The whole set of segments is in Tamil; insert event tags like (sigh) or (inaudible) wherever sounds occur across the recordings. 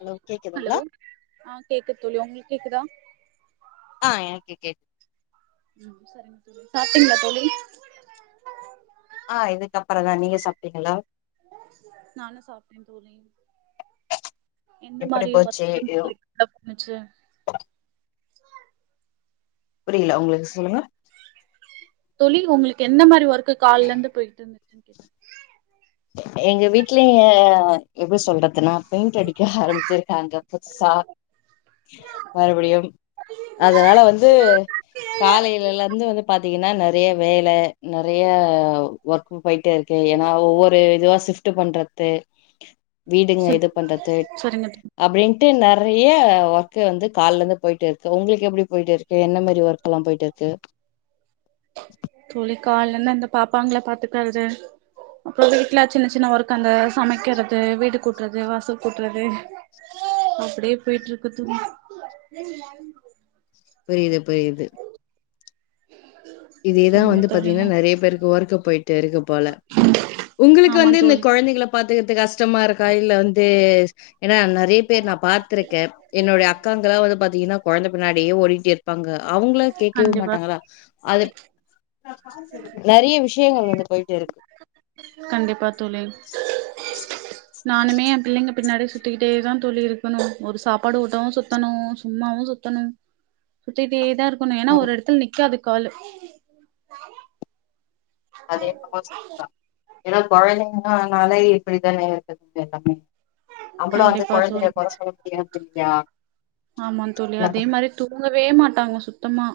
ஹலோ கேக்குதுங்களா ஹலோ ஆ கேக்கு தோழி உங்களுக்கு கேக்குதா ஆ எனக்கு கேக் சாப்ட்டீங்களா தோழி ஆ இதுக்கு அப்பற தா நீங்க சாப்ட்டீங்களா நானு சாப்பட்டே தோழி எந்த எப்படி மாரி போச்சு வர்க்குன் ஐயோ, போய் டு னுச்சு புரியில உங்களுது சொல்லுங்க தோழி உங்களுக்கு எந்த மாரி ஒர்க் காலைல இருந்து போயிட்டு இருந்துச்சு எங்க வீட்ல எப்டி சொல்றதுன்னா பெயிண்ட் அடிக்க ஆரம்பிச்சிருக்காங்க புதுசா மறுபடியும் அதனால வந்து காலையிலல இருந்து வந்து பாத்தீங்கன்னா நெறைய வேல நெறைய ஒர்க் கு போயிட்டு இருக்கு ஏன்னா ஒவ்வொ ரு இதுவா ஷிஃப்ட்டு பண்றது வீடுங்க சரி இது பண்றது சரிங்க அப்டின்ட்டு நறைய ஒர்க்கு வந்து காலைலந்து போயிட்டு இருக்கு உங்குளுக்கு எப்டி போயிட்டு இருக் கு என்ன மாரி ஒர்க்லா போயிட்டு இருக்கு தோழி காலைலருந்து இந்த பாப்பாங்கள பாத்துக்குறது அப்றோ வீட்ல சின்ன சின்ன ஒர்க் அந்த சமைக்கிறது வீடு கூட்றது வாசல் கூட்றது அப்டியே போயிட்டு இருக்கு தோழி புரியுது புரியுது இதே தா சரிங்க வந்து தோழி பாத்தீங்கன்னா நெறைய பேருக்கு ஒர்க்கு போயிட்டு இருக்கு போல உங்குளுக்கு ஆமா வந்து இந்த தோழி கொழந்தைங்கள பாத்துக்குறது கஷ்டமா இருக்கா இல்ல வந்து ஏன்னா நறைய பேர் நா பாத் துருக்கே என்னுடைய அக்காங்களா வந்து பாத்தீங்கன்னா கொழந்த பின்னாடியே ஓடிட்டு இருப்பாங்க அவுங்களா கேக்கவே கண்டிப்பா மாட்டாங்களா அது நெறைய விஷயங்கள் வந்து போயிட்டு இருக்கு கண்டிப்பா தோழி நானுமே எ பிள்ளைங்க பின்னாடி சுத்திக்கிட்டே தா தோழி இருக்கணு ஒரு சாப்பாடு ஊட்டவு சுத்தணு சும்மாவு சுத்தணு சுத்திட்டே தா இருக்கணு ஏனா ஒரு ம். எடத்துல நிக்காது காலு அது என்னமோ சரிதா ஏனா கொழந்தைங்களா ஆனாலே இப்டித் தானே இருக்குது எல்லாமே அவங்களு வந்து கண்டிப்பா தோழி கொழந்தைங்கள கொற சொல்ல முடியாது இல்லியா ஆமா தோழி அதேமாரி தூங்கவே மாட்டாங்க சுத்தமா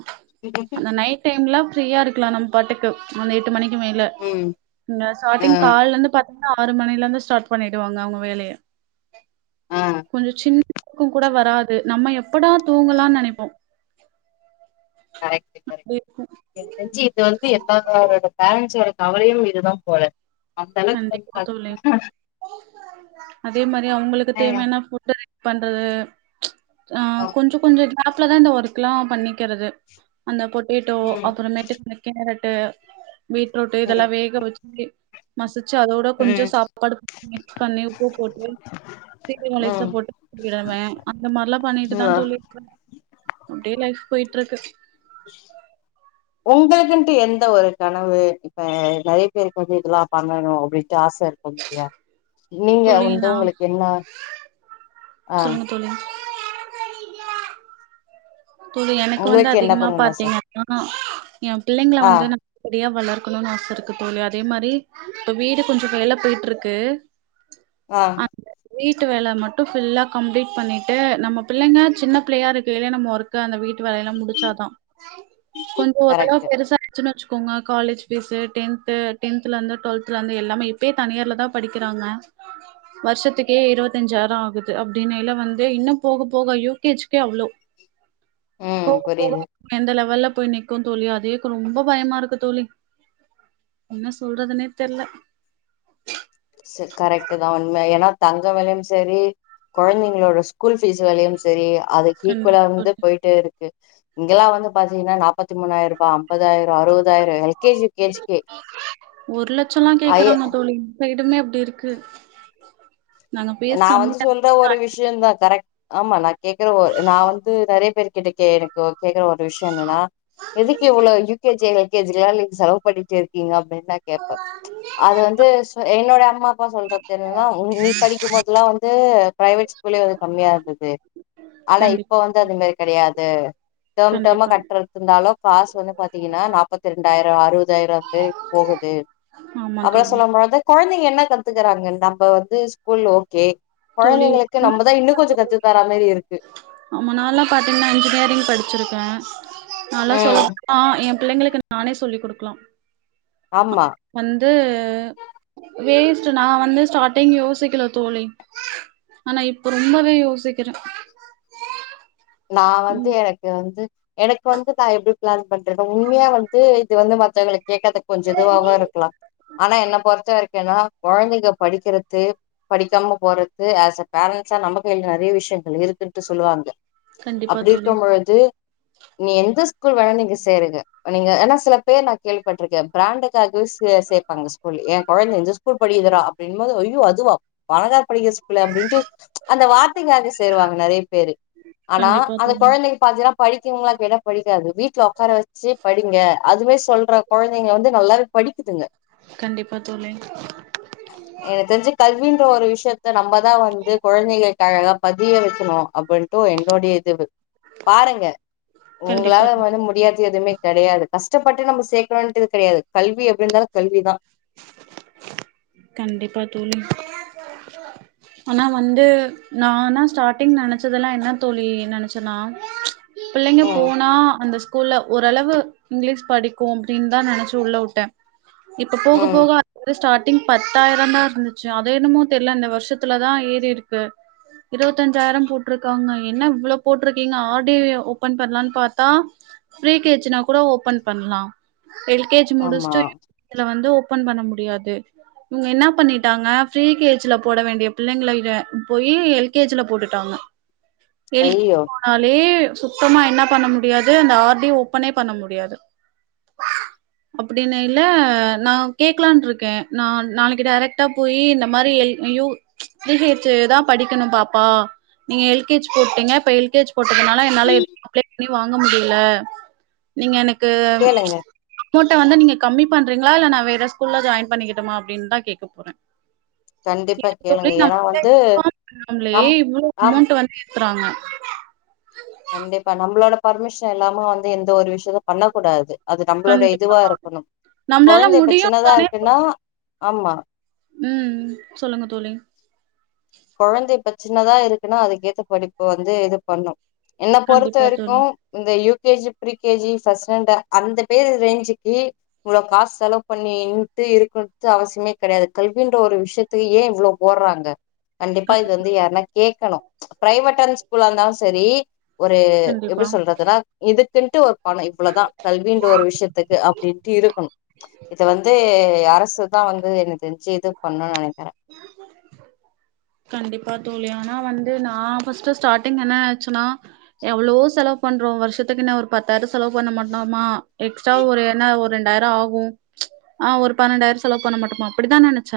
அந்த நைட் டைம்லா ஃப்ரீயா இருக்கலா நம்ம பாட்டுக்கு அந்த எட்டு மணிக்கு மேல ம். இங்க ஆ. ஸ்டார்ட்டிங் கால்ல இருந்து பாத்தீங்கனா ஆறு மணில இருந்து ஸ்டார்ட் பண்ணிடுவாங்க அவுங்க வேலைய ஆ. கொஞ்சோ சின்ன துக்கோகூட வராது நம்ம எப்படா தூங்கலான் நனைப்போ கரெக்ட்டு அப்டி கரெக்ட் இருக்கு எனக்கு தெரிஞ்சு இது வந்து எல்லாரோட பேரண்ட்ஸ்ஸோட கவலையு இதுதா போல அந்த அளவுக்கு வந்து கண்டிப்பா தோழி அதேமாரி அவுங்குளுக்கு பாத்தீங்கன்னா தேவையான ஃபுட்டு பண்றது ஆ ஆமா கொஞ்சோ கொஞ்சோ கேப்லதா இந்த ஒர்க்குலா பண்ணிக்கிறது அந்த பொட்டேட்டோ ம் அப்றமேட்டு இந்த கேரட்டு பீட்ரூட் இதெல்லா ம் வேக வெச்சு மசிச்சு அதோட கொஞ்சோ ம் சாப்பாடு மிக்ஸ் பண்ணி உப்பு போட்டு (unintelligible) ம் போட்டு குடிக்கறவே அந்த மாரிலா பண்ணிட்டுதா ம் தோழி அப்டியே லைஃப் போய்ட்ருக்கு உங்குளுக்குன்ட்டு என்ட்ட ஒரு கனவு இப்ப நைட்டு ஒர்க் வந்து இதெல்லா பண்ணணு அப்டின்ட்டு ஆச இருக் அப்டியா நீங்க தோழி வந்து நா உங்குளுக்கு என்ன ஆ சொல்லுங்க தோழி தோழி எனக்கு வந்து உங்களுக்கு என்ன அதிகமா பண்ணணுனு ஆச பாத்தீங்கனா எ பிள்ளைங்கள ஆ வந்து நா இப்டியே வளர்க்கணுனு ஆச இருக்கு தோழி அதேமாரி இப்ப வீடு கொஞ்சோ வேல போய்ட்ருக்கு ஆ அத்னால வீட்டு வேல மட்டு ஃபுல்லா கம்ப்ளீட் பண்ணிட்டு நம்ம பிள்ளைங்க சின்ன பிள்ளையா இருக்கைலயே நம்ம ஒர்க் க்கா அந்த வீட்டு வேலயெல்லா முடிச்சாதா கொஞ்சோ கரெக்ட் ஓரளவு பெருசா ச்சுன் வெச்சுக்கோங்க காலேஜ் ஃபீஸு டென்த்து டென்த்துலருந்து டுவெல்த்துலருந்து எல்லாமே இப்பயே தனியார்லதா படிக்கிறாங்க வர்ஷத்துக்கே இருவத்தஞ்சாய்ரோ ஆகுது அப்டின்னைல வந்து இன்னு போக போக யூ கே ஜிகே அவ்ளோ ம் போக போக புரிது எந்த லெவல்ல போய் நிக்கு தோழி அதே ரொம்ப பயமா இருக்கு தோழி என்ன சொல்றதுனே தெர்ல செ கரெக்ட்டுதா உண்ம எனா தங்க வெலையு சேரி கொழந்தைங்களோட ஸ்கூல் ஃபீஸ் வேலயு சேரி அதுக் ஈக்வலா கண்டிப்பா வந்து தோழி போய்ட்டே இருக்கு இங்கெல்லா வந்து பாத்தீங்கன்னா நா முப்பத்தி மூணாயரூபா ஐம்பதாய்ரோ அறுவதாய்ரோ L K G U K ஜிக்கே ஒரு லட்சலா கேக்குறாங்க தோ இந்த இடமே அப்டி இருக்கு நாங்க பேஸ் நா கம்மி வந்து சொல்ற ஒரு விஷ்யோந்தா கரெக்ட் ஆமா நான் கேக்குற ஒ நா வந்து நறைய பேர் கிட்ட கே எனக்கு கேக்குற ஒரு விஷ்யோ என்னனா எதுக்கு இவ்வளோ U K G L K ஜிக்குலா நீங்க செலவு படிக்க வெக்கிங்க அப்டின் நா கேப்ப அது வந்து சு என்னோட அம்மா அப்பா சொல்ற தென்னனா நீ படிக்கும்போதல்லா வந்து ப்ரைவேட் ஸ்கூலே வந்து கம்மியா இருந்தது ஆனா கண்டிப்பா இப்ப வந் து தோழி அதுமாரி கடையாது டெர்ம் டெர்மா கண்டிப்பா கட்டறது இருந்தாலு காசு வந்து பாத்தீங்கன்னா நாப்பத்திரெண்டாய்ரோ அறுவதாய்ரோ வந்து போகுது ஆமா அப்புலா தோழி சொல்லும்போது கொழந்தைங்க என்ன கத்துக்கறாங்கன்தா நம்ம வந்து ஸ்கூல்ல ஓ கே தோழி கொழந்தைங்களுக்கு நம்மதா இன்னு கொஞ்சோ கத்து தராமாரி இருக்கு நம்ம நாளா பாத்தீங்கன்னா இன்ஜினியரிங் படிச்சிருக்க நா எல்லா சொல்ல ம் போனா எ பிள்ளைங்களுக்கு நானே சொல்லி் குடுக்கலா ஆமா வந்தூ வேஸ்ட்டு நா வந்து ஸ்டாட்டிங் யோசிக்கல தோழி ஆனா இப்ப ரொம்பவே யோசிக்கிறே நா வந்து ம் எனக்கு வந்து எனக்கு வந்து நா எப்படி பிளான் பண்ரணோ உண்மையா வந்து இது வந்து மத்தவங்களுக் கேட்கதுக் கொஞ்ச இதுவாவா இருக்லா ஆனா என்ன பொறுத்த வரைக்கு என்னனா கொழந்தைங்க படிக்கிறது படிக்காம போறத்து ஆஷ் அ பேரண்ட்ஸா நம்ம கைல நெறைய விஷயங்கள் இருக்குன்ட்டு சொல்லுவாங்க கண்டிப்பா அப்டி தோழி இருக்கம் பொழுது நீ எந்த ஸ்கூல் வேணா நீங்க சேருங்க நீங்க ஏனா சில பேர் நா கேள்விப்பட்ருக்க பிராண்டுக்காகவிஸ்ஸு சேப்பாங்க ஸ்கூல் ஏ கொழந்த இந்த ஸ் கூல் படிக்குதடா அப்டின்போது ஐயோ அதுவா பணக்கார படிக்ற ஸ்கூலே அப்டின்ட்டு அந்த வார்தைங்காக சேருவாங்க நெறைய பேரு ஆனா கண்டிப்பா அந்த தோழி கொழந்தைங் பாத்தினா படிக்குங்ளா கேட்டா படிக்காது வீட்ல ஒக்கார வச் சி படிங்க அதுவே சொல்ற கொழந்தைங்க வந்து நல்லாவே படிக்குதுங்க கண்டிப்பா தோழி எனக் தெரிஞ்சி கல்வின்ற ஒரு விஷயத்த நம்மதா வந்து கொழந்தைகள்க் கழக பதிய வைக்கணூ அப்புட்ன் டு என்னோடைய இது பாருங்க உங்ளால கண்டிப்பா வந்து முடியாதது எதுமே கெடையாது கஷ்டப்பட்டு நம்ம சேக்கணூன்ட் இது கெடையாது கல்வி எப்டி இருந்தாலு கல்விதா கண்டிப்பா தோழி ஆனா வந்து நானா ஸ்டாட்டிங் நெனச்சதெல்லா என்னா தோழி நெனச்சனா பிள்ளைங்க ம் போனா அந்தஸ் கூல்ல ஓரளவு இங்லீஷ் படிக்கூ அப்டின்தா நெனச்சி உள்ள உட்டே இப்ப போக ம் போக அந்து ஸ்டார்ட் டிங் பத்தாயிரோதா இருந்துச்சு அத என்னமோ தெர்ல அந்த வருஷத்துலதா ஏறிருக்கு இருவத்தஞ்சாயிரோ போட்ருக்காங்க என்ன இவ்ளோ போட்ருக்கீங்க ஆர் டி ய ஓபன் பண்லானு பாத்தா ஃப்ரீ கே ஜி னா கூட ஓபன் பண்லா எல் கே ஜி ஆமா முடிச்ட்டு இதுல வந்து ஓபன் பண்ண முடியாது இவங்க என்னா பண்ணிட்டாங்க பிரீ கே ஜி ல போட வேண்டிய பிள்ளைங்ளல்க போயி எல் கே ஜி ல போட்டுட்டாங்க எல் ஐயோ னாலே சுத்தமா என்ன பண்ண முடியாது அந்த ஆர் டி ஓப்பனே பண்ண முடியாது அப்டினைல நா கேக்லான்ருக்கே நான் நாளைக்கு டேரக்டா போயி இந்த மாரி எல் ஐயோ பி ஹெச் சுதா படிக்கணு பாப்பா நீங்க எல் கே ஜ் போட்டிங்க இப்ப எல் கே ஜ் போட்டதுனால என்னால அப்ளை பண்ணி வாங்க முடியல நீங்க எனக்கூ கேளுங்க அமௌட்ட வந்து நீங்க கம்மி பண்றிங்ளா இல்ல நா வேற ஸ்கூல்ல ஜாயின் பண்ணிக்கட்டுமா அப்டின்தா கேக்க போறே கண்டிப்பா கேளுங்க ஏன்னா வந்து (unintelligible) ம்லே நம் இவ்ளோ ஆம் அமௌண்ட் வந்து ஏத்துறாங்க கண்டிப்பா நம்ளோட பர்மிஷன் இல்லாம வந்து எந்த ஒரு விஷ்யகு பண்ண கூடாது அது நம்ளோட கண்டிப்பா இதுவா இருக்கணூ நம்மளால கொழந்தைங்க முடியு சின்னதா தானே இருக்குன்னா ஆமா ம் சொல்லுங்க தோழி கொழந்த இப்ப சின்னதா இருக்குனா அதுக்கேத்த படிப்பு வந்து இது பண்ணு என்ன பொறுத்த கண்டிப்பா வரைக்கூ தோழி இந்த U K G free K G first standard அந்த பேரு ரேஞ்சிக்கீ இவ்ளோ காஸ் செலவு பண்ணி நின்ட்டு இருக்னுட்டு அவசியமே கெடையாது கல்வின்ற ஒரு விஷயத் து ஏ இவ்ளோ போட்றாங்க கண்டிப்பா இது வந்து யாருனா கேக்கணூ பிரைவேட்டான ஸ்கூல்லா இருந்தாலு சரீ ஒரூ கண்டிப்பா எப்டி சொல்றதுனா இதுக்குன்ட்டு வ பணொ இவ்ளொதா கல்வின்ற ஒரு விஷயத்துக்கு அப்டின்ட்டு இருக்கணு இத வந்து அரசு தா வந்து எனக்கு தெரிஞ்சி இது பண்ணுன் நெனைக்கிறே (unintelligible) கண்டிப்பா தோழி ஆனா வந்து நா ஃபர்ஸ்ட் ஸ்டாடிங் என்ன நெனச்சன்னா எவ்ளோ செலவு பண்றோ வருஷத்துக்குன்ன ஒரு பத்தாயிர செலவு பண்ண மாட்டோமா எக்ஸ்ட்ரா ஒரு என்ன ஒரு ரெண்டாயிர ஆகு ஆ ஒரு பன்னெண்டாயிர செலவு பண்ண மாட்டோமா அப்படிதா நெனைச்ச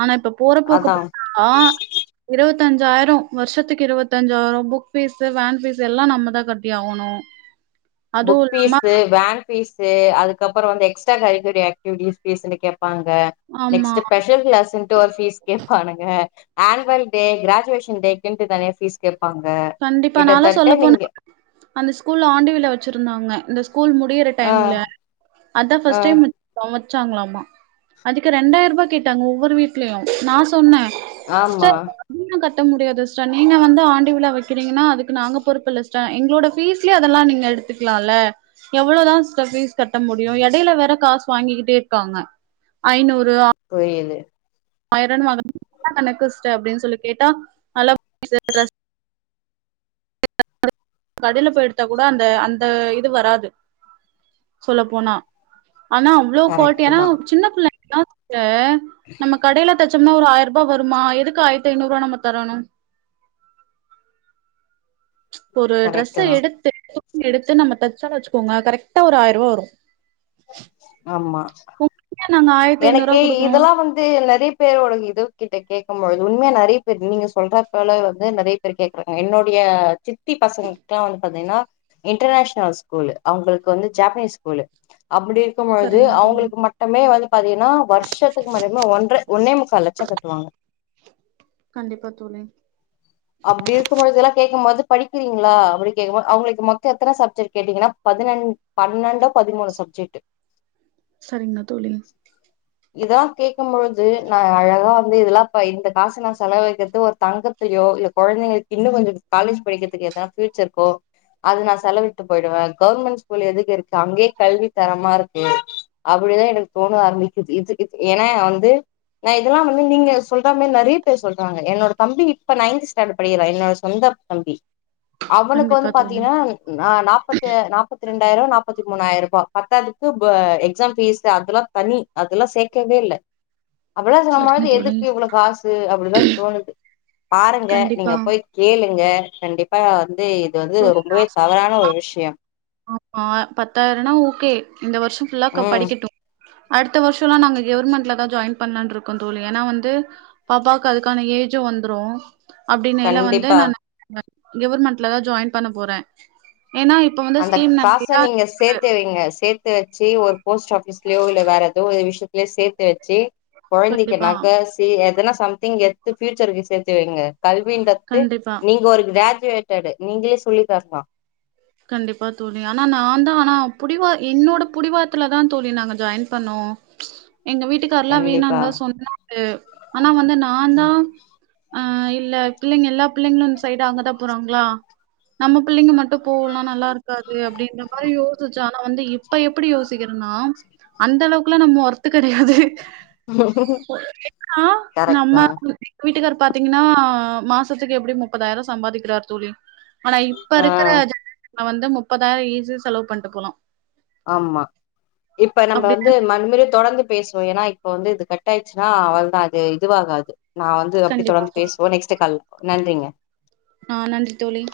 ஆனா இப்ப போறப்போக்க பா அதா (unintelligible) ஆ இருவத்தஞ்சாயிரோ வருஷத்துக்கு இருவத்தஞ்சாயிரோ புக் ஃபீஸு வேன் ஃபீஸு எல்லா நம்ம தா கட்டியாவணு (unintelligible) புக் ஃபீஸ் ஸு வேன் பீஸு அதுக்கப்புறோ வந்து எக்ஸ்ட்ரா கரிகுலி ஆக்டிவிட்டிஸ் ஃபீஸ்னு கேப்பாங்க ஆமா நெக்ஸ்டு பெஷல் கிளாஸ்ன் டு ஃபீஸ் கேப்பானுங்க அன்வல் டே கிராஜுவேஷன்டேகின்டு தனிய ஃபீஸ் கேப்பாங்க கண்டிப்பா நாலா சொல்ல கிட்டத்தட்ட போனா நீங்க அந்த ஸ்கூல்ல ஆண்டு விழா வச்சிருந்தாங்க இந்த ஸ்கூல் முடியற ஆ டைம்ல அதா ஆ ஃபஸ்ட் டைமு சமச்சாங்ளாமா அதுக்கு ரெண்டாயி ரூபா கேட்டாங்க ஒவ்வொரு வீட்லயு நா சொன்ன ஆமா ஸ்டர் (unintelligible) கட்ட முடியாது சிஸ்ட நீங்க வந்து ஆண்டு விழா வ கிறிங்கனா அதுக்கு நாங்க பொறுப்புல்ல சிஸ்ட எங்ளோட ஃபீஸ்லயே அதெல்லா நீங்க எடுத்துக்லால்ல எவ்ளோவுதா ஸ்ட ஃபீஸ் கட்ட முடியு இடயில வேற காஸ் வாங்கிக்கிட்டே இருக்காங்க ஐநூறு ஆ புயுது ஆயிரனு வாங்க (unintelligible) என்ன கணக்கு சிஸ்ட அப்படின் சொல்லி கேட்டா நல்லா (unintelligible) கடைல போயி எடுத்தா கூட அந்த அந்த இது வராது சொல்லப்போனா ஆனா இவ்ளோ கரெக்ட்டு குவாலிட்டியானா தா சின்ன புள்ள (unintelligible) அ நம்ம கடையில த சம்னா ஒரு ஆயிரூபா வருமா எதுக்கு ஆயிரத்து ஐநூரூவா நம்ம தரணு ஒரு டிரெஸ்ஸ கரெக்ட்டு தா எடுத்து (unintelligible) எடுத்து நம்ம தைச்சனு வச்சுக்கோங்க கரெக்டா ஒரு ஆயருவா வரு ஆமா உங்களுக்கே நாங்க ஆயி எனக்கு இதெல்லா வந்து நறி பேரோட இது கிட்ட கேட்கும் பொழுது உண்மைய நெறைய பேர் நீங்க சொல்றாப்பல வந்து நெறை த்தரு கேக்குறக்கா என்னோடைய சித் த்தி பசங்குக்ளா வந்து பாத்தீங்கன்னா இன்டர்நேஷனல் ஸ்கூலு அவங்களுக்கு வந்து ஜாப்பனீஸ் ஸ்கூலு அப்டி இருக்கும்பொழுது சரிங்க தோழி அவுங்களுக்கு மட்டுமே வந்து பாத்தீங்கன்னா வருஷத்துக்கு மட்டுமே ஒன்றை ஒன்னே முக்கால் லட்சம் கட்டுவாங்க கண்டிப்பா தோழி அப்டி இருக்கும்பொழுதெல்லா கேட்கும்போது படிக்கிறீங்களா அப்டி கேக்குபோது அவுங்களுக்கு மொத்த எத்தன சப்ஜெக்ட் கேட்டீங்கன்னா பதினஞ் பன்னெண்டோ பதிமூணு சப்ஜெக்டு சரிங்க தோழி இதலா கேக்கும்பொழுது நா அழகா வந்து இதெல்லா ப இந்த காச நா செலவழிக்கிறது ஒரு தங்கத்தயோ இல்ல கொழந்தைங்களுக்கு இன்னு கொஞ்சோ காலேஜ் படிக்கிறதுக்கு எதா ஃபியூச்சருக்கோ அது நா செலவிட்டு போயிடுவே கவர்மெண்ட் ஸ்கூல் எதுக்கு இருக்கு அங்கயே கல்வி தரமா இருக்கு அப்டிதா எனக்கு தோண ஆரம்பிக்குது இது இது ஏனா வந்து நா இதெல்லா வந்து நீங்க சொல்ற மாரி நெறய பேர் சொல்றாங்க என்னோட தம்பி இப்ப நைன்த் ஸ் தேர்டு படிக்கறா என்னோட சொந்த தம்பி அவனுக்கு வந்து கண்டிப்பா தோழி பாத்தீங்ன்னா நா நாப்பத்த நாப்பத்தி ரெண்டாயிரூவா நாப்பத்தி மூணாயிரூபா பத்தாதுக்கு ப எக்ஸாம் ஃபீஸ் அதெல்லா தனி அதெல்லா சேக்கவே இல்ல அவளோ சரிங்க சமாலுக்கு தோழி எதுக்கு இவ்ளோ காசு அப்டிதா தோணுது பாருங்க நீங்க கண்டிப்பா போய் கேளுங்க கண்டிப்பா வந்து இது வந்து ரொம்பவே தவறான ஒரு விஷயம் அ அ பத்தாயிருனா ஓகே இந்த வருஷோ ஃபுல்லாக்கா ம் படிக்கட்டு அடுத்த வருஷோலா நாங்க கெவர்மெண்ட்ல தா ஜாயின் பண்லான்ருக்கோ தோழி ஏனா வந்து பாப்பாவுக்கு அதுக்கான ஏஜு வந்துரு அப்டினேல வந்து கண்டிப்பா நானு க கெவர்மெண்ட்லதா ஜாயின் பண்ண போற ஏனா இப் அந்த காச நீங்க சேத் து வைங்க சேத்து வெச்சு ஒரு போஸ்ட் ஆஃபீஸ்லயோ இல்ல வேற எதோ ஒரு விஷயத்துலயோ சேத்து வெச்சு கொழந்தைக்கு கண்டிப்பா நக சி எதனா சம்திங் எத்து ஃபியூச்சருக்கு சேத்துவைங்க கல்வின்றது கண்டிப்பா நீங்க ஒரு கிராஜுவேட்டடு நீங்களே சொல்லி தர்லா கண்டிப்பா தோழி ஆனா நா தா ஆனா புடிவா என்னோட புடிவாத்துல தா தோழி நாங்க ஜாயின் பண்ணோ ச எங்க வீட்டுக்கார்ல்லா கண்டிப்பா வேணானுதா சொன்னாரு ஆனா வந்து நான்தா ஆ இல்ல பிள்ளைங்க எல்லா பிள்ளைங்களு இந்த சைடு அங்கதா போறாங்களா நம்ம பிள்ளைங்க மட்டு போல்னா நல்லா இருக்காது அப்டின்ற மாரி யோசிச்ச ஆனா வந்து இப்ப எப்டி யோசிக்கிறன்னா அந்த அளவுக்குல்லா நம்ம ஒர்த்து கெடையாது ஏனா கரெக்ட் தா நம்ம வீட்டுக்கார் பாத்தீங்கன்னா மாசத்துக்கு எப்டியு முப்பதாயிரோ சம்பாதிக்கறாரு தோழி ஆனா இப்ப ஆ இருக்கிற ஜன்ரேஷன்ல வந்து முப்பதாயிரோ ஈஸியா செலவு பண்ட்டு போலா ஆமா இப்ப நம்ம வந்து அப்டிதான மண்மறி தொடர்ந்து பேசுவோ ஏனா இப்ப வந்து இது கட் ஆயிச்சுன்னா அவள்தா அது இதுவாகாது நா வந்து அப்டியே கண்டிப்பா தொடர்ந்து தோழி பேசுவோ நெக்ஸ்ட்டு கால் நன்றிங்க ஆ நன்றி தோழி